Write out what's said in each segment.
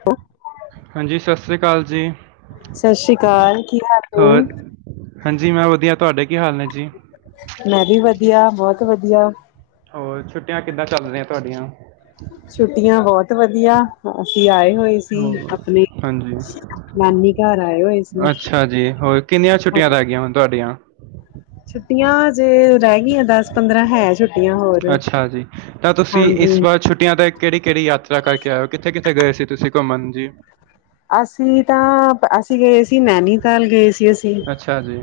ਹੈਂ ਹਾਂਜੀ ਸਤਿ ਸ੍ਰੀ ਅਕਾਲ ਜੀ ਸਤਿ ਸ੍ਰੀ ਅਕਾਲ ਕੀ ਹਾਲ ਹੋਰ ਨੇ ਹਾਂਜੀ ਮੈਂ ਵਧੀਆ ਤੁਹਾਡੇ ਕੀ ਹਾਲ ਨੇ ਜੀ ਮੈਂ ਵੀ ਵਧੀਆ ਬਹੁਤ ਵਧੀਆ ਹੋਰ ਛੁੱਟੀਆਂ ਕਿੱਦਾਂ ਚੱਲ ਰਹੀਆਂ ਤੁਹਾਡੀਆਂ ਛੁੱਟੀਆਂ ਬਹੁਤ ਵਧੀਆ ਅਸੀ ਆਏ ਹੋਏ ਸੀ ਹੋਰ ਆਪਣੇ ਹਾਂਜੀ ਨਾਨੀ ਘਰ ਆਏ ਹੋਏ ਸੀ। ਹਾਂਜੀ ਹੋਰ ਕਿੰਨੀਆਂ ਛੁੱਟੀਆਂ ਹਾਂਜੀ ਰਹਿ ਗਈਆ ਹੁਣ ਤੁਹਾਡੀਆਂ ਛੁੱਟੀਆਂ ਹਜੇ ਰਹਿ ਗਈਆਂ ਦਸ ਪੰਦਰਾਂ ਹੈ ਛੁੱ ਅੱਛਾ ਜੀ ਤਾਂ ਤੁਸੀਂ ਇਸ ਹਾਂਜੀ ਵਾਰ ਛੁੱਟੀਆਂ ਦਾ ਕਿਹੜੀ ਕਿਹੜੀ ਯਾਤਰਾ ਕਰਕੇ ਆਇਓ ਕਿੱਥੇ ਕਿੱਥੇ ਗਏ ਸੀ ਤੁਸੀਂ ਘੁੰਮਣ ਜੀ। ਅਸੀਂ ਤਾਂ ਅਸੀਂ ਗਏ ਸੀ ਨੈਨੀਤਾਲ ਗਏ ਸੀ ਅਸੀਂ ਅੱਛਾ ਜੀ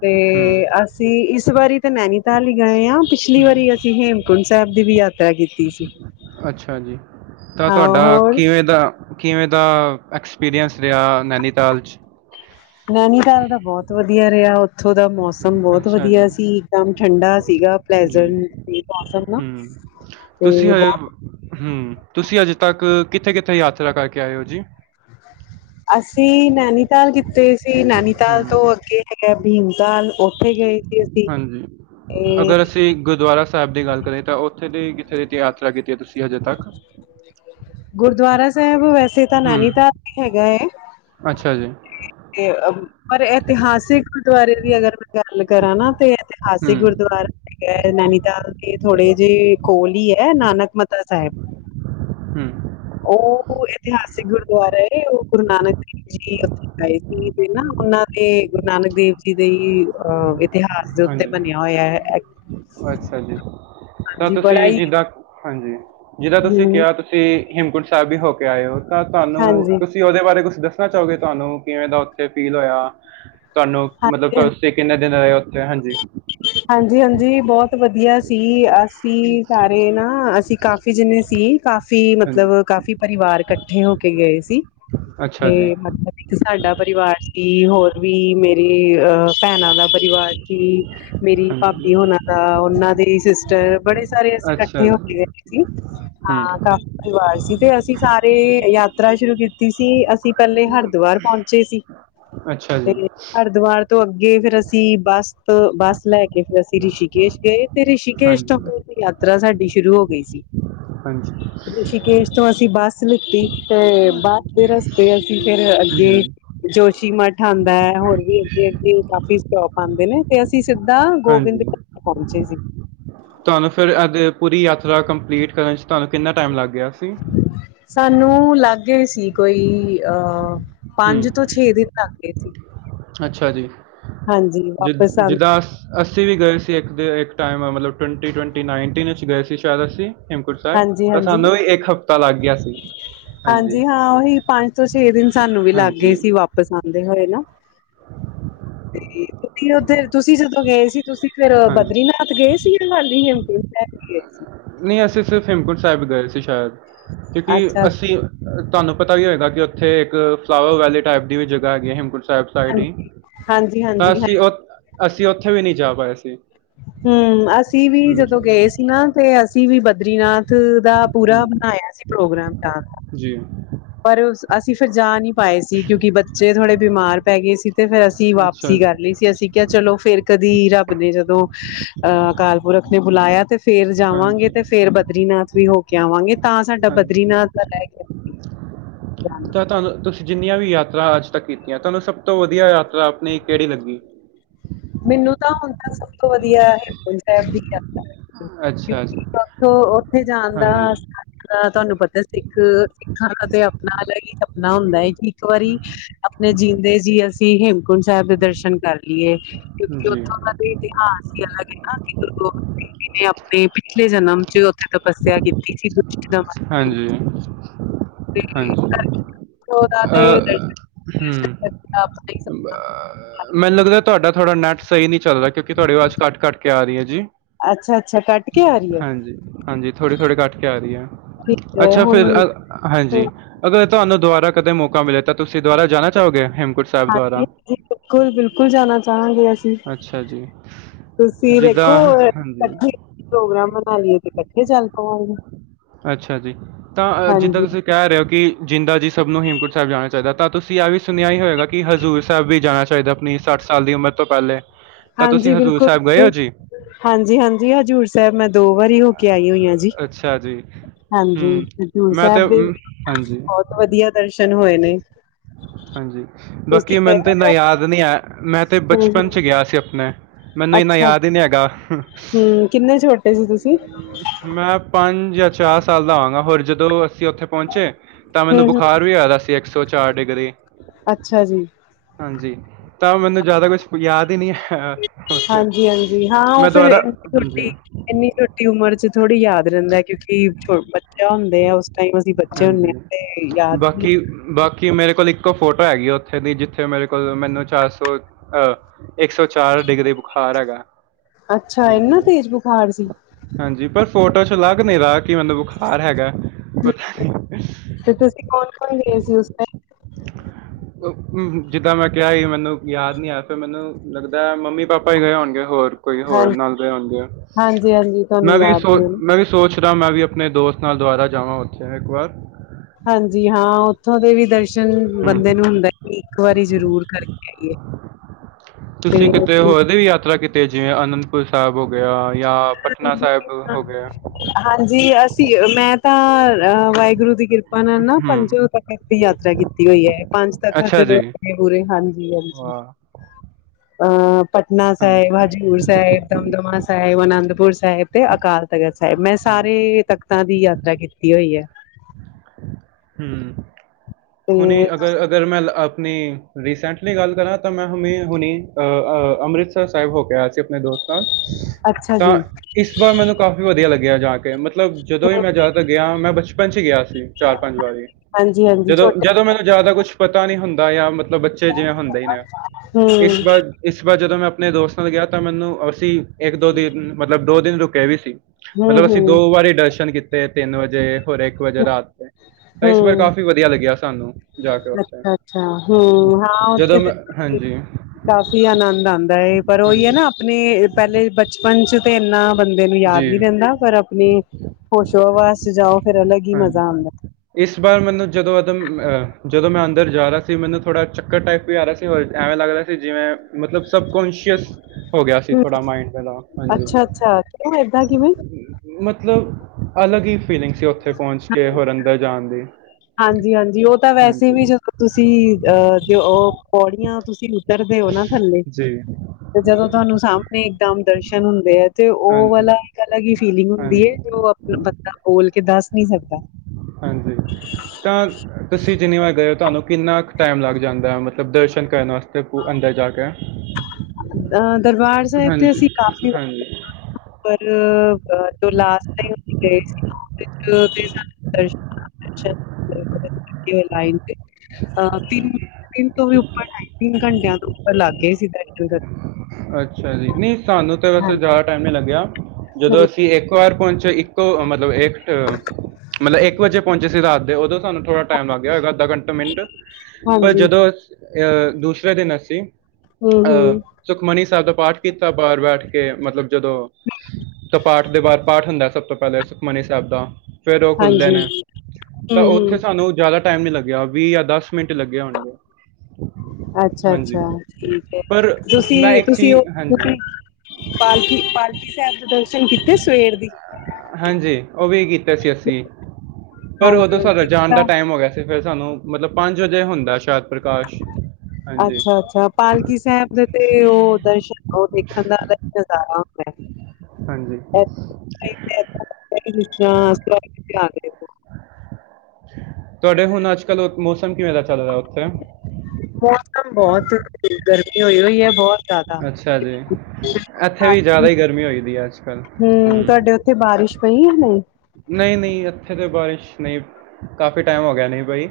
ਤੇ ਹੂੰ ਅ ਅਸੀਂ ਇਸ ਵਾਰੀ ਤਾਂ ਨੈਨੀਤਾਲ ਹੀ ਗਏ ਹਾਂ ਪਿਛਲੀ ਹੂੰ ਵਾਰੀ ਅਸੀਂ ਇਹ ਕਟ ਸਾਹਿਬ ਦੀ ਵੀ ਯਾਤਰਾ ਕੀਤੀ ਸੀ ਅੱਛਾ ਜੀ, ਤਾਂ ਹਾਂ ਤੁਹਾਡਾ ਹੋਰ ਕਿਵੇਂ ਦਾ ਕਿਵੇਂ ਦਾ ਐਕਸਪੀਰੀਅੰਸ ਰਿਹਾ ਨੈਨੀਤਾਲ 'ਚ ਨੈਨੀਤਾਲ ਦਾ ਬਹੁਤ ਵਧੀਆ ਰਿਹਾ ਉੱਥੋਂ ਦਾ ਮੌਸਮ ਬਹੁਤ ਅੱਛਾ ਜੀ ਵਧੀਆ ਸੀ। ਇਕਦਮ ਠੰਢਾ ਸੀਗਾ ਜੀ ਪਲੈਸੰਟ ਮੌਸਮ ਨਾ ਤੇ ਬਹੁਤ ਹਮ ਤੁਸੀਂ ਅੱਜ ਤੱਕ ਕਿੱਥੇ, ਕਿੱਥੇ ਯਾਤਰਾ ਕਰਕੇ ਆਏ ਹੋ ਜੀ। ਅਸੀਂ ਨੈਨੀਤਾਲ ਕੀਤੇ ਸੀ ਨੈਨੀਤਾਲ ਤੋਂ ਹੂੰ, ਅੱਗੇ ਹੈਗਾ ਭੀਮ ਤਾਲ ਹਾਂਜੀ, ਅਗਰ ਅਸੀਂ ਗੁਰਦੁਆਰਾ ਸਾਹਿਬ ਦੀ ਗੱਲ ਕਰੀਏ ਤਾਂ ਉੇ ਕਿੱਥੇ ਕਿੱਥੇ ਦੀ ਯਾਤਰਾ ਕੀਤੀ ਤੁਸੀਂ ਹਜੇ ਤੱਕ? ਗੁਰਦੁਆਰਾ ਸਾਹਿਬ ਵੈਸੇ ਤਾਂ ਹੂੰ, ਨੈਨੀਤਾਲ ਵੀ ਹੈਗਾ ਏ। ਅੱਛਾ ਜੀ। ਤੇ ਪਰ ਇਤਿਹਾਸਿਕ ਗੁਰਦੁਆਰੇ ਦੀ ਅਗਰ ਗੱਲ ਕਰਾਂ ਨਾ ਤੇ ਹੂੰ, ਇਤਿਹਾਸਿਕ ਗੁਰਦੁਆਰਾ ਨੈਨੀਤਾਲ ਦੇ ਥੋੜੇ ਜਹੇ ਕੋਲ ਹੀ ਹੈ ਨਾਨਕ ਮਾਤਾ ਸਾਹਿਬ ਹੂੰ, ਉਹ ਇਤਿਹਾਸਿਕ ਗੁਰਦੁਆਰਾ ਹੈ ਉਹ ਗੁਰੂ ਨਾਨਕ ਦੇਵ ਜੀ ਆਏ ਸੀ ਤੇ ਨਾ ਉਹਨਾਂ ਦੇ ਗੁਰੂ ਨਾਨਕ ਦੇਵ ਜੀ ਦੇ ਅਹ ਇਤਿਹਾਸ ਦੇ ਉੱਤੇ ਹਾਂਜੀ। ਬਣਿਆ ਹੋਇਆ ਹੈ। ਅੱਛਾ ਜੀ, ਤਾਂ ਹਾਂਜੀ ਤੁਸੀਂ ਬੜਾ ਹੀ ਜਿੱਦਾਂ ਹਾਂਜੀ ਜਿਦਾਂ ਤੁਸੀਂ ਹੂੰ, ਕਿਹਾ ਤੁਸੀਂ ਹੇਮਕੁੰਟ ਸਾਹਿਬ ਵੀ ਹੋ ਕੇ ਆਏ ਹੋ ਤਾਂ ਤੁਹਾਨੂੰ ਹਾਂਜੀ। ਤੁਸੀਂ ਤੁਸੀਂ ਉਹਦੇ ਬਾਰੇ ਕੁਛ ਦੱਸਣਾ ਚਾਹੋਗੇ ਤੁਹਾਨੂੰ ਕਿਵੇਂ ਦਾ ਉੱਥੇ ਫੀਲ ਹੋਇਆ। ਤੁਹਾਨੂੰ ਮਤਲਬ ਹਾਂਜੀ, ਹਾਂ- ਤੁਸੀ ਕਿੰਨੇ ਦਿਨ ਰਹੇ ਹੋ ਉੱਥੇ, ਹਾਂਜੀ। ਹਾਂਜੀ, ਹਾਂਜੀ ਬਹੁਤ ਵਧੀਆ ਸੀ ਅ ਸੀ ਸਾਰੇ ਨਾ ਅਸੀਂ ਕਾਫੀ ਜਿੰਨੇ ਸੀ ਕਾਫੀ ਹਾਂਜੀ। ਮਤਲਬ ਕਾਫੀ ਪਰਿਵਾਰ ਇਕੱਠੇ ਹੋ ਕੇ ਗਏ ਸੀ। ਤੇ ਅੱਛਾ ਜੀ। ਮਤਲਬ ਇੱਕ ਸਾਡਾ ਪਰਿਵਾਰ ਸੀ ਹੋਰ ਵੀ ਮੇਰੇ ਅਹ ਭੈਣਾਂ ਦਾ ਪਰਿਵਾਰ ਕੀ ਮੇਰੀ ਹਾਂਜੀ ਭਾਬੀ ਹੋਣਾ ਦਾ ਉਹਨਾਂ ਦੇ ਸਿਸਟਰ ਬੜੇ ਸਾਰੇ ਅਸੀਂ ਅੱਛਾ ਇਕੱਠੇ ਜੀ ਹੋਏ ਗਏ ਸੀ। ਹੂੰ। ਕਾਫ਼ੀ ਪਰਿਵਾਰ ਸੀ ਤੇ ਅਸੀਂ ਸਾਰੇ ਯਾਤਰਾ ਸ਼ੁਰੂ ਕੀਤੀ ਸੀ ਅਸੀਂ ਪਹਿਲੇ ਹਰਿਦੁਵਾਰ ਪਹੁੰਚੇ ਸੀ ਅੱਛਾ ਜੀ ਤੇ ਹਰਿਦੁਵਾਰ ਤੋਂ ਅੱਗੇ ਫੇਰ ਅਸੀਂ ਬੱਸ, ਬੱਸ ਲੈ ਕੇ ਫਿਰ ਅਸੀਂ ਰਿਸ਼ੀਕੇਸ਼ ਗਏ। ਤੇ ਰਿਸ਼ੀਕੇਸ਼ ਤੋਂ ਹਾਂਜੀ ਫਿਰ ਯਾਤਰਾ ਸਾਡੀ ਸ਼ੁਰੂ ਹੋ ਗਈ ਸੀ। ਹਾਂਜੀ ਰਿਸ਼ੀਕੇਸ਼। ਤੋਂ ਅਸੀਂ ਬੱਸ ਲਿੱਤੀ ਤੇ ਬੱਸ ਦੇ ਰਸਤੇ ਅਸੀਂ ਫਿਰ ਅੱਗੇ ਜੀ ਜੋਸ਼ੀ ਮੱਠ ਆਦਾ ਹੋਰ ਵੀ ਅੱਗੇ, ਅੱਗੇ ਕਾਫੀ ਸਟੋਪ ਆਉਂਦੇ ਨੇ ਤੇ ਅਸੀਂ ਸਿੱਦਾਂ ਹਾਂਜੀ ਗੋਬਿੰਦਘਾਟ ਪਹੁੰਚੇ ਸੀ। ਤੁਹਾਨੂੰ ਫਿਰ ਇਹਦੀ ਪੂਰੀ ਯਾਤਰਾ ਕੰਪਲੀਟ ਕਰਨ 'ਚ ਤੁਹਾਨੂੰ ਕਿੰਨਾ ਟਾਈਮ ਲੱਗ ਗਿਆ ਸੀ? ਸਾਨੂੰ ਲੱਗ ਗਏ ਸੀ ਕੋਈ ਅਹ ਹੂੰ ਪੰਜ ਤੋਂ ਛੇ ਦਿਨ ਲੱਗ ਗਏ ਸੀ। ਅੱਛਾ ਜੀ। ਹਾਂਜੀ ਵਾਪਿਸ ਆਂਦੇ ਜਿਦਾ ਸ ਅਸੀਂ ਵੀ ਗਏ ਸੀ ਇੱਕ ਦੇ ਇੱਕ ਟਾਈਮ ਮਤਲਬ ਟਵੰਟੀ ਟਵੰਟੀ ਨਾਈਨਟੀਨ ਇੱਚ ਗਏ ਸੀ। ਸ਼ਾਇਦ ਅਸੀਂ। ਹੇਮਕੂਟ ਸਾਹਿਬ ਹਾਂਜੀ ਤਾਂ ਹਾਂਜੀ ਸਾਨੂੰ ਵੀ ਇੱਕ ਹਫ਼ਤਾ ਲੱਗ ਗਿਆ ਸੀ। ਹਾਂਜੀ। ਹਾਂ ਉਹੀ ਪੰਜ ਤੋਂ ਛੇ ਦਿਨ ਸਾਨੂੰ ਵੀ ਲੱਗ ਗਏ ਹਾਂਜੀ ਸੀ ਵਾਪਿਸ ਆ [unintelligible] ਹੋਏ ਨਾ ਤੇ ਤੁਸੀਂ ਉੱਥੇ ਤੁਸੀਂ ਜਦੋਂ ਗਏ ਸੀ। ਤੁਸੀਂ ਫੇਰ ਹਾਂਜੀ ਬਦਰੀਨਾਥ ਗਏ ਸੀ ਯਾ ਖਾਲੀ ਹੇਮਕੁੰਟ ਸਾਹਿਬ ਹੀ ਗਏ ਸੀ। ਨਹੀਂ ਅਸੀਂ ਸਿਰਫ ਹੇਮਕੁੰਟ ਸਾਹਿਬ ਹੀਗਏ ਸੀ ਸ਼ਾਇਦ ਕਿਉਂਕਿ ਅੱਛਾ ਅਸੀਂ ਤੁਹਾਨੂੰ ਪਤਾ ਹੀ ਹੋਏਗਾ ਕਿ ਉੱਥੇ ਇੱਕ ਫਲਾਵਰ ਵੈਲੀ ਟਾਈਪ ਦੀ ਵੀ ਜਗ੍ਹਾ ਹੈਗੀ ਹੈ ਹੇਮਕੁੰਟ ਸੇਫ ਸਾਈਡ ਹੀ ਹਾਂਜੀ, ਤਾਂ ਹਾਂਜੀ-ਹਾਂਜੀ ਹੈ ਅਸੀਂ, ਅਸੀਂ ਉੱਥੇ ਵੀ ਨਹੀਂ ਜਾ ਪਾਏ ਸੀ। ਹੂੰ, ਅਸੀਂ ਵੀ ਹਾਂਜੀ ਜਦੋਂ ਗਏ ਸੀ ਨਾ ਤੇ ਅਸੀਂ ਵੀ ਬਦਰੀਨਾਥ ਦਾ ਹੂੰ ਪੂਰਾ ਬਨਾਇਆ ਸੀ ਪ੍ਰੋਗਰਾਮ ਡਾਂਸ ਦਾ ਜੀ ਪਰ ਅਸੀਂ ਫਿਰ ਜਾ ਨੀ ਪਾਏ ਸੀ। ਕਿਉਂਕਿ ਬੱਚੇ ਥੋੜੇ ਬਿਮਾਰ ਪੈ ਗਏ ਸੀ ਤੇ ਫਿਰ ਅਸੀਂ ਅੱਛਾ ਵਾਪਸੀ ਕਰ ਜੀ ਲਈ ਸੀ। ਅਸੀਂ ਕਿਹਾ ਚਲੋ ਫੇਰ ਕਦੀ ਰੱਬ ਨੇ ਜਦੋਂ ਅਹ ਅਕਾਲ ਪੁਰਖ ਨੇ ਬੁਲਾਇਆ ਤੇ ਫ ਫੇਰ ਜਾਵਾਂਗੇ ਹਾਂਜੀ ਤੇ ਫੇਰ ਬਦਰੀਨਾਥ ਵੀ ਹੋ ਕੇ ਕੇ ਆਵਾਂਗੇ ਤਾਂ ਸਾਡਾ ਹਾਂਜੀ ਬਦਰੀਨਾਥ ਦਾ ਰਹਿ ਗਿਆ ਸੀ ਜਾਣਾ। ਤੈਨੂੰ ਤੁਸੀ ਜਿੰਨੀਆਂ ਵੀ ਯਾਤਰਾ ਅੱਜ ਤੱਕ ਕੀਤੀਆਂ, ਤੁਹਾਨੂੰ ਸਭ ਤੋਂ ਵਧੀਆ ਯਾਤਰਾ ਆਪਨੀ ਕਿਹੜੀ ਲੱਗੀ? ਮੈਨੂੰ ਤਾਂ ਹੁਨ ਤਾਂ ਸਭ ਤੋਂ ਵਧੀਆ ਐ ਹੇਮਕੁੰਟ ਸਾਹਿਬ ਦੀ ਯਾਤਰਾ। ਅੱਛਾ ਜੀ ਉਥੋਂ ਉੱਥੇ ਜਾਨ ਦਾ ਹਾਂਜੀ ਤੁਹਾਨੂੰ ਪਤਾ ਸਿੱਖ ਸਿੱਖਾਂ ਦਾ ਤੇ ਆਪਨਾ ਅਲੱਗ ਈ ਸਪਨਾ ਹੁੰਦਾ ਹੈ ਕਿ ਇੱਕ ਵਾਰੀ ਅਪਨੇ ਜੀਂਦੇ ਜੀ ਅਸੀ ਹੇਮਕੁੰਟ ਸਾਹਿਬ ਦੇ ਦਰਸ਼ਨ ਕਰ ਲਈਏ। ਕਿਉਂਕਿ ਜੀ ਉੱਥੋਂ ਦਾ ਤੇ ਇਤਿਹਾਸ [unintelligible] ਗੁਰੂ ਗੋਬਿੰਦ ਸਿੰਘ ਜੀ ਨੇ ਅਪਨੇ ਪਿਛਲੇ ਜਨਮ ਚ ਉੱਥੇ ਤਪੱਸਿਆ ਕੀਤ। [unintelligible] ਹਾਂਜੀ, ਹਾਂਜੀ। ਹੋਰਾਂ ਨੇ ਅ, ਦਰਸ਼ਨ [unintelligible] ਆ ਮੈਨੂੰ ਲੱਗਦਾ ਤੁਹਾਡਾ ਥੋੜਾ ਨੈੱਟ ਸਹੀ ਨਹੀਂ ਚੱਲ ਰਿਹਾ ਕਿਉਂਕਿ ਤੁਹਾਡੀ ਆਵਾਜ਼ ਕੱਟ-ਕੱਟ ਕੇ ਆ ਰਹੀ ਐ ਜੀ। ਅੱਛਾ-ਅੱਛਾ ਕੱਟ ਕੇ ਆ ਰਹੀ ਐ। ਹਾਂਜੀ, ਹਾਂਜੀ ਥੋੜੀ-ਥੋੜੀ ਕੱਟ ਕੇ ਆ ਰਹੀ ਐ, ਠੀਕ ਹੈ ਅੱਛਾ ਹੁਣ ਫਿਰ ਅ ਹੁਣ ਹਾਂਜੀ ਅਗਰ ਤੁਹਾਨੂੰ ਦੁਬਾਰਾ ਕਦੇ ਮੌਕਾ ਮਿਲੇ ਤਾਂ ਤੁਸੀਂ ਦੁਬਾਰਾ ਜਾਨਾ ਚਾਹੋਗੇ ਹੇਮਕੂਟ ਸਾ ਹਾਂਜੀ-ਹਾਂਜੀ, ਬਿਲਕੁਲ-ਬਿਲਕੁਲ ਜਾਨਾਚਾਹਾਂਗੇ ਅਸੀਂ। ਅੱਛਾ ਜੀ, ਤੁਸੀਂ ਜਿੱਦਾਂ ਵੇਖੋ ਏ ਹਾਂਜੀ, ਕੱਠੇ ਪ੍ਰੋਗਰਾਮ ਬਨਾ ਲਈਏ ਤੇ ਇਕੱਠੇ ਚੱਲ ਪਵਾਂਗੇ। ਅੱਛਾ ਜੀ ਤਾਂ ਜਿੱਦਾਂ ਹਾਂਜੀ ਤੁਸੀਂ ਕਹਿ ਰਹੇ ਹੋ ਕਿ ਜਿੰਦਾ ਜੀ ਸਭ ਨੂੰ ਹੇਮਕੁਟ ਸਾਹਿਬ ਜਾਨਾ ਚਾਹੀਦਾ ਤਾਂ ਤੁਸੀਂ ਇਹ ਵੀ ਸੁਣਿਆ ਹੀ ਹੋਏਗਾ ਕਿ ਹਜ਼ੂਰ ਸਾਹਿਬ ਵੀ ਜਾਨਾ ਚਾਹੀਦਾ। ਆਪਣੀ ਸੱਠ ਸਾਲ ਦੀ ਉਮਰ ਤੋਂ ਪਹਿਲੇ ਤਾਂ ਤੁਸੀਂ ਹਜ਼ੂਰ ਸਾਹਿਬ ਗਏ ਹੋ ਜੀ? ਹਾਂਜੀ-ਹਾਂਜੀ ਹਜ਼ੂਰ ਸਾਹਿਬ ਮੈਂ ਦੋ ਵਾਰੀ ਹੋ ਕੇ ਆਈ ਹੋਈ ਆਂ ਜੀ। ਅੱਛਾ ਜੀ। ਹਾਂਜੀ ਹੂੰ, ਹਜ਼ੂਰ ਮੈਂ ਸਾਹਿਬ ਤੇ ਦੇ ਮ, ਹਾਂਜੀ। ਬੋਤ ਵਧੀਆ ਦਰਸ਼ਨ ਹੋਏ ਨੇ। ਹਾਂਜੀ ਤੁਸੀਂ ਬਾਕੀ ਗਏ ਮੈਨੂੰ ਤਾਂ ਇਨਾ ਹੋ ਯਾਦ ਨਹੀਂ ਐ ਮੈਂ ਤੇ ਹਮ ਬਚਪਨ ਹਮ ਚ ਗਿਆ ਸੀ ਅਪਨੇ। ਮੈਨੂੰ ਇੰਨਾ ਅੱਛਾ ਯਾਦ ਈ ਨੀ ਹੈਗਾ। ਹਮ ਕਿੰਨੇ ਛੋਟੇ ਸੀ ਤੁਸੀਂ ਮੈਂ ਪੰਜ ਜਾਂ ਚਾਰ ਸਾਲ ਦਾ ਹੋਵਾਂਗਾ ਹੋਰ ਜਦੋਂ ਅਸੀਂ ਉੱਥੇ ਪਹੁੰਚੇ ਤਾਂ ਮੈਨੂੰ ਹਮ ਹਮ ਬੁਖਾਰ ਵੀ ਹੋਇਆ ਦਾ ਸੀ ਇੱਕ ਸੌ ਚਾਰ ਡਿਗਰੀ। ਅੱਛਾ ਜੀ। ਹਾਂਜੀ ਤਾਂ ਮੈਨੂੰ ਜ਼ਿਆਦਾ ਕੁਛ ਯਾਦ ਈ ਨੀ ਐ। ਹਾਂਜੀ-ਹਾਂਜੀ ਹਾਂ ਉਹ ਫੇਰ ਦੁਬਾਰਾ ਇੰਨੀ ਹਾਂਜੀ, ਛੋਟੀ, ਇਨੀ ਛੋਟੀ ਉਮਰ ਚ ਥੋੜ੍ਹੀ ਯਾਦ ਰਹਿੰਦਾ ਐ। ਕਿਉਂਕਿ ਬੱਚਾ ਹੁੰਦੇ ਆ, ਉਸ ਟਾਈਮ ਅਸੀਂ ਬੱਚੇ ਹੁੰਨੇ ਆ ਤੇ ਯਾਦ ਈ ਕਿ ਮੇਰੇ ਕੋਲ ਇੱਕੋ ਫੋਟੋ ਹੈਗੀ ਉੱਥੇ ਦੀ ਜਿੱਥੇ ਮੇਰੇ ਕੋਲ ਮੈਨੂੰ ਚਾਰ ਸੌ ਅ ਇੱਕ ਸੌ ਚਾਰ ਡਿਗਰੀ ਬੁਖਾਰ ਹੈਗਾ। ਅੱਛਾ, ਇੰਨਾ ਹਾਂਜੀ। ਤੇਜ਼ ਬੁਖਾਰ ਸੀ। ਹਾਂਜੀ ਪਰ ਫੋਟੋ ਚ ਲਗ ਨੀ ਰਹਾ ਕੀ ਮੈਨੂੰ ਬੁਖਾਰ ਹੈਗਾ। ਪਤਾ ਨਹੀਂ ਤੇ ਤੁਸੀਂ ਕੌਣ ਕੌਣ ਗਏ ਸੀ ਉਸ ਜਿੱਦਾਂ ਮੈਂ ਕਿਹਾ ਈ ਮੈਨੂੰ ਯਾਦ ਨੀ ਅ ਤੇ ਮੈਨੂੰ ਲੱਗਦਾ ਮੰਮੀ ਪਾਪਾ ਹੀ ਗਏ ਹੋਨਗੇ ਹੋਰ ਕੋਈ ਟਾਈਮ ਹੋਰ ਹਾਂਜੀ ਨਾਲ ਦੇ ਆਣਗੇ ਹਾਂਜੀ ਹਾਂਜੀ ਤੁਹਾਨੂੰ ਮੈਂ ਵੀ ਯਾਦ ਸੋ ਮੈਂ ਵੀ ਸੋਚਦਾ ਮੈਂ ਵੀ ਆਪਣੇ ਦੋਸਤ ਨਾਲ ਦੁਬਾਰਾ ਜਾਵਾਂ ਉੱਥੇ ਇੱਕ ਵਾਰ। ਹਾਂਜੀ ਹਾਂ ਉੱਥੋਂ ਦੇ ਵੀ ਦਰਸ਼ਨ ਬੰਦੇ ਹੂੰ ਨੂੰ ਹੁੰਦਾ ਹੈ ਇੱਕ ਵਾਰੀ ਜ਼ਰੂਰ ਕਰਕੇ ਆਈਏ। ਤੇ ਤੁਸੀਂ ਕਿਤੇ ਹੋਰ ਦੀ ਵੀ ਯਾਤਰਾ ਕੀਤੀ ਜਿਵੇਂ ਅਨੰਦ ਪੁਰ ਸਾਹਿਬ ਹੋ ਗਿਆ ਯਾ ਪਟਨਾ ਸਾਹਿਬ ਦੂਸਰਾ ਹੋ ਗਿਆ। ਹਾਂਜੀ ਅਸੀਂ ਮੈਂ ਤਾਂ ਅ ਵਾਹਿਗੁਰੂ ਦੀ ਕਿਰਪਾ ਪਾਪਾ ਨਾਲ ਨਾ ਹੂੰ ਪੰਜੋ ਤਖ਼ਤ ਦੀ ਯਾਤਰਾ ਕੀਤੀ ਹੋਈ ਐ ਪੰਜ ਤਖ਼ਤ ਅੱਛਾ ਜੀ ਲੋਕ ਪੂਰੇ ਹਾਂਜੀ-ਹਾਂਜੀ ਵਾਹ ਅਹ ਪਟਨਾ ਸਾਹਿਬ, ਹਾਂਜੀ ਹਜ਼ੂਰ ਸਾਹਿਬ। ਦਮਦਮਾ ਸਾਹਿਬ, ਅਨੰਦਪੁਰ ਸਾਹਿਬ ਤੇ ਅਕਾਲ ਤਖ਼ਤ ਸਾਹਿਬ ਮੈਂ ਹਾਂਜੀ ਸਾਰੇ ਤਖ ਤਾ ਦੀ ਯਾਤਰਾ ਕੀਤੀ ਹੋਈ ਐ। ਹੂੰ, ਹੁਨੀ ਤੇ ਅਗਰ, ਅਗਰ ਮੈਂ ਅਪਨੀ ਰੀਸੈਂਟਲੀ ਗੱਲ ਕਰਾਂ ਤਾਂ ਮੈਂ ਹੁ ਹੁਣੀ ਅਹ ਅੰਮ੍ਰਿਤਸਰ ਸਾਹਿਬ ਹੋ ਕੇ ਆਇਆ ਸੀ ਅਪਨੇ ਦੋਸਤ ਨਾਲ। ਅੱਛਾ ਤਾਂ ਜੀ ਇਸ ਵਾਰ ਮੈਨੂੰ ਕਾਫ਼ੀ ਵਧੀਆ ਲੱਗਿਆ ਜਾ ਕੇ ਮਤਲਬ ਮਤਲਬ ਜਦੋਂ ਹੀ ਮੈਂ ਜ਼ਿਆਦਾਤਰ ਗਿਆ ਮੈਂ ਬਚਪਨ ' ਹੀ ਗਿਆ ਸੀ ਚਾਰ ਪੰਜ ਵਾਰੀ ਹਾਂਜੀ ਹਾਂਜੀ ਜਦੋਂ ਛੋਟੇ ਜਦੋਂ ਮੈਨੂੰ ਜ਼ਿਆਦਾ ਕੁਛ ਪਤਾ ਨਹੀ ਹੁੰਦਾ ਜਾਂ ਮਤਲਬ ਬੱਚੇ ਜਿਵੇਂ ਹੁੰਦਾ ਹੀ ਨੇ ਹਮ ਇਸ ਵਾਰ ਇਸ ਵਾਰ ਜਦੋਂ ਮੈਂ ਆਪਣੇ ਦੋਸਤ ਨਾਲ ਗਿਆ ਤਾਂ ਮੈਨੂੰ ਅਸੀਂ ਇੱਕ ਦੋ ਦਿਨ ਮਤਲਬ ਦੋ ਦਿਨ ਰੁਕੇ ਵੀ ਸੀ ਹਮ ਮਤਲਬ ਅਸੀਂ ਦੋ ਹਮ ਵਾਰੀ ਦਰਸ਼ਨ ਕੀਤੇ ਤੇ ਤਿੰਨ ਵਜੇ ਹੋਰ ਇੱਕ ਵਜੇ ਰਾਤ ਤੇ ਤਾਂ ਇਸ ਬਾਰ ਹਮ ਕਾਫ਼ੀ ਵਧੀਆ ਲੱਗਿਆ ਸਾਨੂੰ ਜਾ ਕੇ ਉੱਥੇ ਅੱਛਾ ਅੱਛਾ ਹਮ ਹਾਂ ਜਦੋਂ ਮੈਂ ਉੱਥੇ ਹਾਂਜੀ ਕਾਫ਼ੀ ਆਨੰਦ ਆਉਂਦਾ ਹੈ ਪਰ ਉਹੀ ਹੈ ਹਾਂਜੀ, ਨਾ ਆਪਣੇ ਪਹਿਲੇ ਬਚਪਨ ਚ ਤੇ ਇੰਨਾ ਬੰਦੇ ਨੂੰ ਯਾਦ ਜੀ, ਨੀ ਰਹਿੰਦਾ ਪਰ ਆਪਣੀ ਹੋਸ਼ਆਵਾਸ ਜਾਓ ਫਿਰ ਅਲੱਗ ਹੀ ਮਜ਼ਾ ਆਉਂਦਾ ਹਾਂਜੀ। ਇਸ ਵਾਰ ਮੈਨੂੰ ਜਦੋਂ ਅਦਮ ਅ ਜਦੋਂ ਮੈਂ ਅੰਦਰ ਜਾ ਰਿਹਾ ਸੀ ਮੈਨੂੰ ਥੋੜ੍ਹਾ ਚੱਕਰ ਟਾਈਪ ਵੀ ਆ ਰਿਹਾ ਸੀ ਔਰ ਐਵੇਂ ਲੱਗਦਾ ਸੀ ਜਿਵੇਂ ਮਤਲਬ ਸਬਕੋਂਸ਼ੀਅਸ ਹੋ ਗਿਆ ਸੀ ਥੋਡਾ ਮਾਈੰਡ ਪਹਿਲਾਂ ਹਾਂਜੀ ਅੱਛਾ ਅੱਛਾ ਕਿਉਂ ਏਦਾਂ ਕਿਵੇਂ ਮਤਲਬ ਅਲੱਗ ਹੀ ਫੀਲਿੰਗ ਸੀ ਉੱਥੇ ਪਹੁੰਚ ਕੇ ਹੋਰ ਅੰਦਰ ਜਾਣ ਦੀ ਹਾਂਜੀ ਹਾਂਜੀ ਉਹ ਤਾਂ ਵੈਸੇ ਹਾਂਜੀ, ਵੀ ਜਦੋਂ ਤੁਸੀਂ ਅਹ ਜੋ ਉਹ ਪੌੜੀਆਂ ਤੁਸੀਂ ਉਤਰ ਦੇ ਹੋ ਨਾ ਥੱਲੇ ਜੀ, ਤੇ ਜਦੋਂ ਤੁਹਾਨੂੰ ਸਾਹਮਣੇ ਇਕਦਮ ਦਰਸ਼ਨ ਹੁੰਦੇ ਆ ਤੇ ਉਹ ਹਾਂਜੀ, ਵਾਲਾ ਇੱਕ ਅਲੱਗ ਹੀ ਫੀਲਿੰਗ ਹੁੰਦੀ ਹੈ ਹਾਂਜੀ, ਜੋ ਆਪ ਬੰਦਾ ਬੋਲ ਕੇ ਦੱਸ ਨੀ ਸਕਦਾ ਹਾਂਜੀ ਤਾਂ ਤੁਸੀਂ ਜਿੰਨੀ ਵਾਰ ਗਏ ਹੋ ਤੁਹਾਨੂੰ ਕਿੰਨਾ ਕੁ ਟਾਈਮ ਲੱਗ ਜਾਂਦਾ ਹੈ ਮਤਲਬ ਦਰਸ਼ਨ ਕਰਨ ਵਾਸਤੇ ਪ ਅੰਦਰ ਜਾ ਕੇ ਅ ਦਰਬਾਰ ਸਾਹਿਬ ਤੇ ਹਾਂਜੀ ਅਸੀਂ ਕਾਫੀ ਹਾਂਜੀ ਪਰ ਲਾਸਟ ਟਮ ਗਏ ਸੀ ਲਾਈਨ ਤੇ ਅਹ ਤਿੰਨ ਤਿੰਨ ਤੋਂ ਵੀ ਉੱਪਰ ਤਿੰਨ ਘੰਟਿਆਂ ਤੋਂ ਉੱਪਰ ਲੱਗ ਗਏ ਸੀ ਠੀਕ ਹੈ ਅੱਛਾ ਜੀ ਨਹੀਂ ਸਾਨੂੰ ਤੇ ਵੈਸੇ ਹਾਂਜੀ, ਜਿਆਦਾ ਟਾਈਮ ਹੀ ਲੱਗਿਆ ਜਦੋਂ ਹੂੰ, ਅਸੀਂ ਇੱਕ ਵਾਰ ਪਹੁੰਚੋ ਜੀ ਕੋ ਮਤਲਬ ਇੱਕ ਮਤਲਬ ਇੱਕ ਵਜੇ ਪਹੁੰਚੇ ਸੀ ਰਾਤ ਦੇ ਉਦੋਂ ਸਾਨੂੰ ਥੋੜ੍ਹਾ ਟਾਈਮ ਲੱਗ ਗਿਆ ਹੋਏਗਾ ਅੱਧਾ ਘੰਟਾ ਮਿੰਟ ਪਰ ਹਾਂਜੀ, ਜਦੋਂ ਅਹ ਦੂਸਰੇ ਦਿਨ ਅਸੀਂ ਅਹ ਹੂੰ-ਹੂੰ, ਸੁਖਮਨੀ ਸਾਹਿਬ ਦਾ ਪਾਠ ਕੀਤਾ ਬਾਹਰ ਬੈਠ ਕੇ ਮਤਲਬ ਜਦੋਂ ਕ ਪਾਠ ਦੇ ਬਦ ਪਾਠ ਹੁੰਦਾ ਸਭ ਤੋਂ ਪਹਿਲੇ ਸੁਖਮਨੀ ਸਾਹਿਬ ਦਾ ਫਿਰ ਉਹ ਖੁੱਲਦੇ ਨੇ ਹਾਂਜੀ, ਤਾਂ ਹੂੰ-ਹੂੰ, ਉੱਥੇ ਸਾਨੂੰ ਜ਼ਿਆਦਾ ਟਾਈਮ ਨੀ ਲੱਗਿਆ ਵੀਹ ਜਾਂ ਦਸ ਮਿੰਟ ਲੱਗੇ ਹੋਣਗੇ ਅੱਛਾ ਹਾਂਜੀ ਅੱਛਾ ਠੀਕ ਹੈ ਪਰ ਤੁ ਮੈਂ ਇੱਕ ਤੁਸੀਂ ਚੀਜ਼ ਉਹ ਹਾਂਜੀ ਪਾਲਕੀ ਪਾਲਕੀ ਸਾਹਿਬ ਦੇ ਦਰਸ਼ਨ ਕੀਤੇ ਸਵੇਰ ਦੀ ਹਾਂਜੀ ਉਹ ਵੀ ਕੀਤਾ ਸੀ ਅਸੀਂ ਪਰ ਉਦੋਂ ਸਡਾ ਹਾਂਜੀ-ਹਾਂਜੀ, ਜਾਣ ਦਾ ਟਾਈਮ ਹੋ ਗਿਆ ਸੀ ਤੇ ਫਿਰ ਸਾਨੂੰ ਮਤਲਬ ਪੰਜ ਵਜੇ ਹੁੰਦਾ ਸ਼ਾਇਦ ਪ੍ਰਕਾਸ਼ ਹਾਂਜੀ ਅੱਛਾ ਅੱਛਾ ਪਾਲਕੀ ਸਾਹਿਬ ਦੇ ਤੇ ਉਹ ਦਰਸ਼ਨ ਉਹ ਦੇਖਣ ਦਾ ਅਲੱਗ ਨਜ਼ਾਰਾ ਹੁੰਦਾ ਹਾਂਜੀ ਅ। ਤੁਹਾਡੇ ਹੁਣ ਅੱਜ ਕੱਲ੍ਹ ਮੌਸਮ ਕਿਵੇਂ ਦਾ ਚੱਲ ਰਿਹਾ ਉੱਥੇ? ਮੌਸਮ ਬਹੁਤ ਗਰਮੀ ਹੋਈ ਹੋਈ ਹੈ ਬਹੁਤ। ਅੱਛਾ ਜੀ ਇੱਥੇ ਵੀ ਜ਼ਿਆਦਾ ਹੀ ਗਰਮੀ ਹੋਈ ਦੀ ਹੈ ਅੱਜ ਕੱਲ ਹਮ ਤੁਹਾਡੇ। ਬਾਰਿਸ਼ ਪਈ ਸੀ ਨਹੀਂ ਨਹੀਂ ਇੱਥੇ ਤੇ ਬਾਰਿਸ਼ ਨਹੀਂ ਕਾਫ਼ੀ ਟਾਈਮ ਹੋ ਗਿਆ ਨਹੀਂ ਪਈ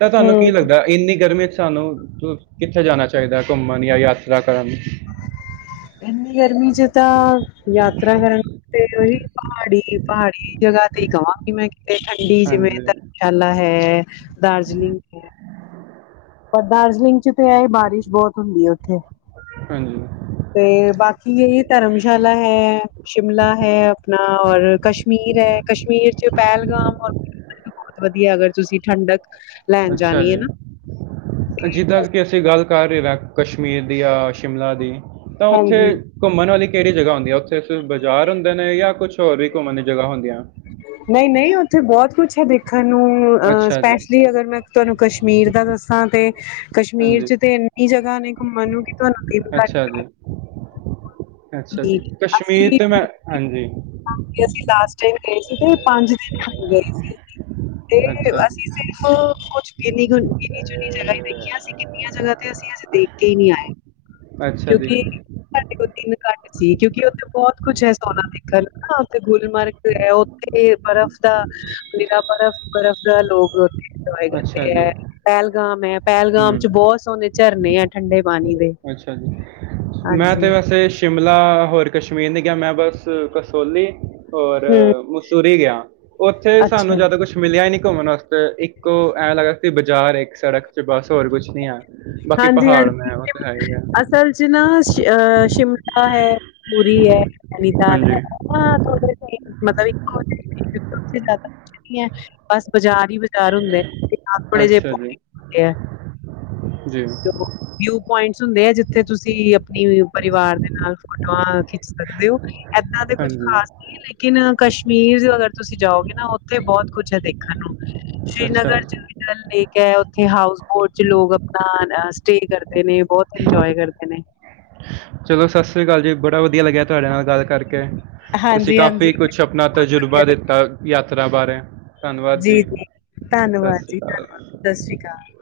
ਤਾਂ ਤੁਹਾਨੂੰ ਕੀ ਹਮ ਲੱਗਦਾ ਇੰਨੀ ਗਰਮੀ ਚ ਸਾਨੂੰ ਕਿੱਥੇ ਜਾਣਾ ਚਾਹੀਦਾ ਘੁੰਮਣ ਜਾਂ ਯਾਤਰਾ ਕਰਨ ਇੰਨੀ ਗਰਮੀ ਚ ਤਾਂ ਯਾਤਰਾ ਕਰਨ ਤੇ ਉਹੀ ਪਹਾੜੀ ਪਹਾੜੀ ਜਗ੍ਹਾ ਤੇ ਹੀ ਕਹਾਂਗੀ ਮੈਂ ਤੇ ਠੰਡੀ ਜਿਵੇਂ ਹਾਂਜੀ ਧਰਮਸ਼ਾਲਾ ਹੈ ਦਾਰਜਲਿੰਗ ਹੈ ਪਰ ਦਾਰਜਲਿੰਗ ਚ ਤੇ ਹੈ ਹੀ ਬਾਰਿਸ਼ ਬਹੁਤ ਹੁੰਦੀ ਉੱਥੇ ਹਾਂਜੀ, ਤੇ ਬਾਕੀ ਇਹ ਧਰਮਸ਼ਾਲਾ ਹੈ। ਸ਼ਿਮਲਾ ਹੈ, ਆਪਣਾ ਔਰ ਕਸ਼ਮੀਰ ਹੈ ਕਸ਼ਮੀਰ ਚ ਪਹਿਲਗਾਮ ਔਰ। ਬਹੁਤ ਵਧੀਆ, ਅਗਰ ਤੁਸੀਂ ਠੰਡਕ ਲੈਣ ਅੱਛਾ ਜਾਣੀ ਹੈ ਜੀ ਨਾ। ਜਿੱਦਾਂ ਕਿ ਅਸੀਂ ਗੱਲ ਕਰ ਰਹੇ ਕਸ਼ਮੀਰ ਦੀ ਜਾਂ ਸ਼ਿਮਲਾ ਦੀ। ਤਾਂ ਉੱਥੇ। ਹਾਂਜੀ ਘੁੰਮਣ ਵਾਲੀ ਕਿਹੜੀ ਜਗ੍ਹਾ ਹੁੰਦੀ ਉੱਥੇ ਸਿਰਫ਼ ਬਾਜ਼ਾਰ ਹੁੰਦੇ ਨੇ ਜਾਂ ਕੁਛ ਹੋਰ ਵੀ ਘੁੰਮਣ ਦੀ ਜਗ੍ਹਾ ਹੁੰਦੀਆਂ। ਨਹੀਂ, ਨਹੀਂ ਉੱਥੇ ਬਹੁਤ ਕੁਛ ਹੈ ਦੇਖਣ ਨੂੰ ਅ ਅੱਛਾ ਜੀ ਸਪੈਸ਼ਲੀ ਅਗਰ ਮੈਂ। ਤੁਹਾਨੂੰ ਕਸ਼ਮੀਰ ਦਾ ਦੱਸਾਂ ਤੇ ਕਸ਼ਮੀਰ ਹਾਂਜੀ ਚ ਤੇ ਇੰਨੀ ਜਗ੍ਹਾ ਨੇ ਘੁੰਮਣ ਨੂੰ ਕਿ ਤੁਹਾਨੂੰ। ਤਿੰਨ ਅੱਛਾ ਜੀ ਘੱਟ। ਅੱਛਾ ਪੈਣਗੇ। ਜੀ, ਕਸ਼ਮੀਰ ਤੇ ਮੈਂ ਹਾਂਜੀ। ਹਾਂ ਤੇ ਅਸੀਂ ਲਾਸਟ ਟਾਈਮ ਗਏ ਸੀ ਨਾ ਤੇ ਪੰਜ ਦਿਨ ਗਏ ਸੀ ਅਸੀਂ। ਤੇ ਅੱਛਾ ਅਸੀਂ ਜੀ ਸਿਰਫ ਕੁਛ ਨੀ, [inaudible] ਚੁਨੀ ਜਗ੍ਹਾ ਹੀ ਦੇਖੀਆਂ ਸੀ, ਕਿੰਨੀਆਂ ਜਗ੍ਹਾ ਤੇ ਅਸੀਂ ਅਸੀਂ ਦੇਖ ਕੇ ਹੀ ਨਹੀਂ ਆਏ। ਅੱਛਾ ਜੀ ਕਿਉਂਕਿ, ਸਾਡੇ ਕੋਲ ਦਿਨ ਘੱਟ ਸੀ, ਕਿਉਂਕਿ ਉੱਥੇ ਬਹੁਤ ਕੁਛ ਹੈ ਸੋਹਣਾ ਦੇਖਣ ਨੂੰ। ਡਲ ਨਾ ਉਥੇ ਗੁਲਮਰਗ ਹੈ ਉੱਥੇ ਬਰਫ਼ ਦਾ। ਨਿਰਾ ਬਰਫ਼ ਬਰਫ ਦਾ ਲੋਕ। [inaudible] ਅੱਛਾ ਦੇ ਹੈ ਜੀ ਪਹਿਲਗਾਮ ਹੈ ਪਹਿਲਗਾਮ ਹੂੰ ਚ ਬਹੁਤ ਸੋਹਣੇ ਝਰਨੇ ਆ ਠੰਡੇ ਪਾਣੀ ਦੇ। ਅੱਛਾ ਜੀ ਮੈਂ ਹਾਂਜੀ ਤੇ ਵੈਸੇ। ਸ਼ਿਮਲਾ ਹੋਰ ਕਸ਼ਮੀਰ ਨੀ ਗਿਆ ਮੈਂ ਬਸ ਕਸੋਲੀ ਹੋਰ ਹੂੰ ਮਸੂਰੀ ਗਿਆ। ਉੱਥੇ ਅੱਛਾ ਸਾਨੂੰ ਜਿਆਦਾ ਕੁਛ। ਕ ਮਿਲਿਆ ਨੀ ਘੁੰਮਣ ਵਾਸਤੇ ਇੱਕੋ ਐਵੇਂ ਲੱਗਦਾ ਕਿ ਬਾਜ਼ਾਰ ਇੱਕ ਸੜਕ ਚ ਬਸ ਹੋਰ ਕੁਛ ਨੀ ਹੈ। ਬਾਕੀ ਹਾਂਜੀ ਪਹਾੜ ਹਾਂਜੀ ਹੈ ਬਸ। ਤਾਂ ਅਸਲ ਚ ਨਾ ਅਹ ਸ਼ਿਮਲਾ ਹੈ ਪੂਰੀ ਹੈ ਨੈਨੀਤਾਲ ਹੈ। ਹਾਂਜੀ ਹਾਂ ੋੇ [inaudible] ਮਤਲਬ ਬਸ ਬਾਜ਼ਾਰ ਹੀ ਬਾਜ਼ਾਰ ਹੁੰਦੇ ਆਪਣੇੇ ਜਿਹੇ ਅੱਛਾ ਜੀ ਹੁੰਦੇ ਆ। ਜੀ। ਚੋ। ਵਿਊ ਪੁਇੰਟਸ ਹੁੰਦੇ ਆ ਜਿੱਥੇ ਤੁਸੀਂ ਆਪਣੀ ਪਰਿਵਾਰ ਦੇ ਨਾਲ ਫੋਟੋਆਂ ਖਿੱਚ ਸਕਦੇ ਹੋ। ਇੱਦਾਂ ਦੇ ਕੁਛ ਹਾਂਜੀ ਖਾਸ ਨਹੀਂ ਲੇਕਿਨ ਕਸ਼ਮੀਰ ਅਗਰ ਤੁਸੀਂ ਜਾਓਗੇ ਨਾ ਉੱਥੇ ਬਹੁਤ ਕੁਛ ਹੈ ਦੇਖ। ਦੇਖਣ ਨੂੰ ਅੱਛਾ ਸ਼੍ਰੀਨਗਰ ਚ ਜੀ ਵੀ ਡਲ ਲੇਕ ਹੈ ਉੱਥੇ ਹਾਊਸ ਬੋਟ ਚ ਲੋਕ ਆਪਣਾ। ਸਟੇ ਕਰਦੇ ਨੇ ਬਹੁਤ ਇੰਜੋਏ ਕਰਦੇ ਨੇ। ਚਲੋ ਸਤਿ ਸ੍ਰੀ ਅਕਾਲ ਜੀ, ਬੜਾ ਵਧੀਆ ਲੱਗਿਆ ਤੁਹਾਡੇ ਨਾਲ ਗੱਲ ਕਰਕੇ। ਤੁਸੀਂ ਹਾਂਜੀ-ਹਾਂਜੀ ਕਾਫ਼ੀ ਕੁਛ ਮੈਨੂੰ ਵੀ ਆਪਣਾ ਬਹੁਤ ਵਧੀਆ ਤਜੁਰਬਾ ਲੱਗਿਆ ਦਿੱਤਾ ਯਾਤਰਾ ਬਾਰੇ। ਧੰਨਵਾਦ ਜੀ। ਜੀ-ਜੀ ਸਤਿ ਧੰਨਵਾਦ ਸ੍ਰੀ ਜੀ, ਅਕਾਲ ਧੰਨਵਾਦ, ਸਤਿ ਸ਼੍ਰੀ ਅਕਾਲ।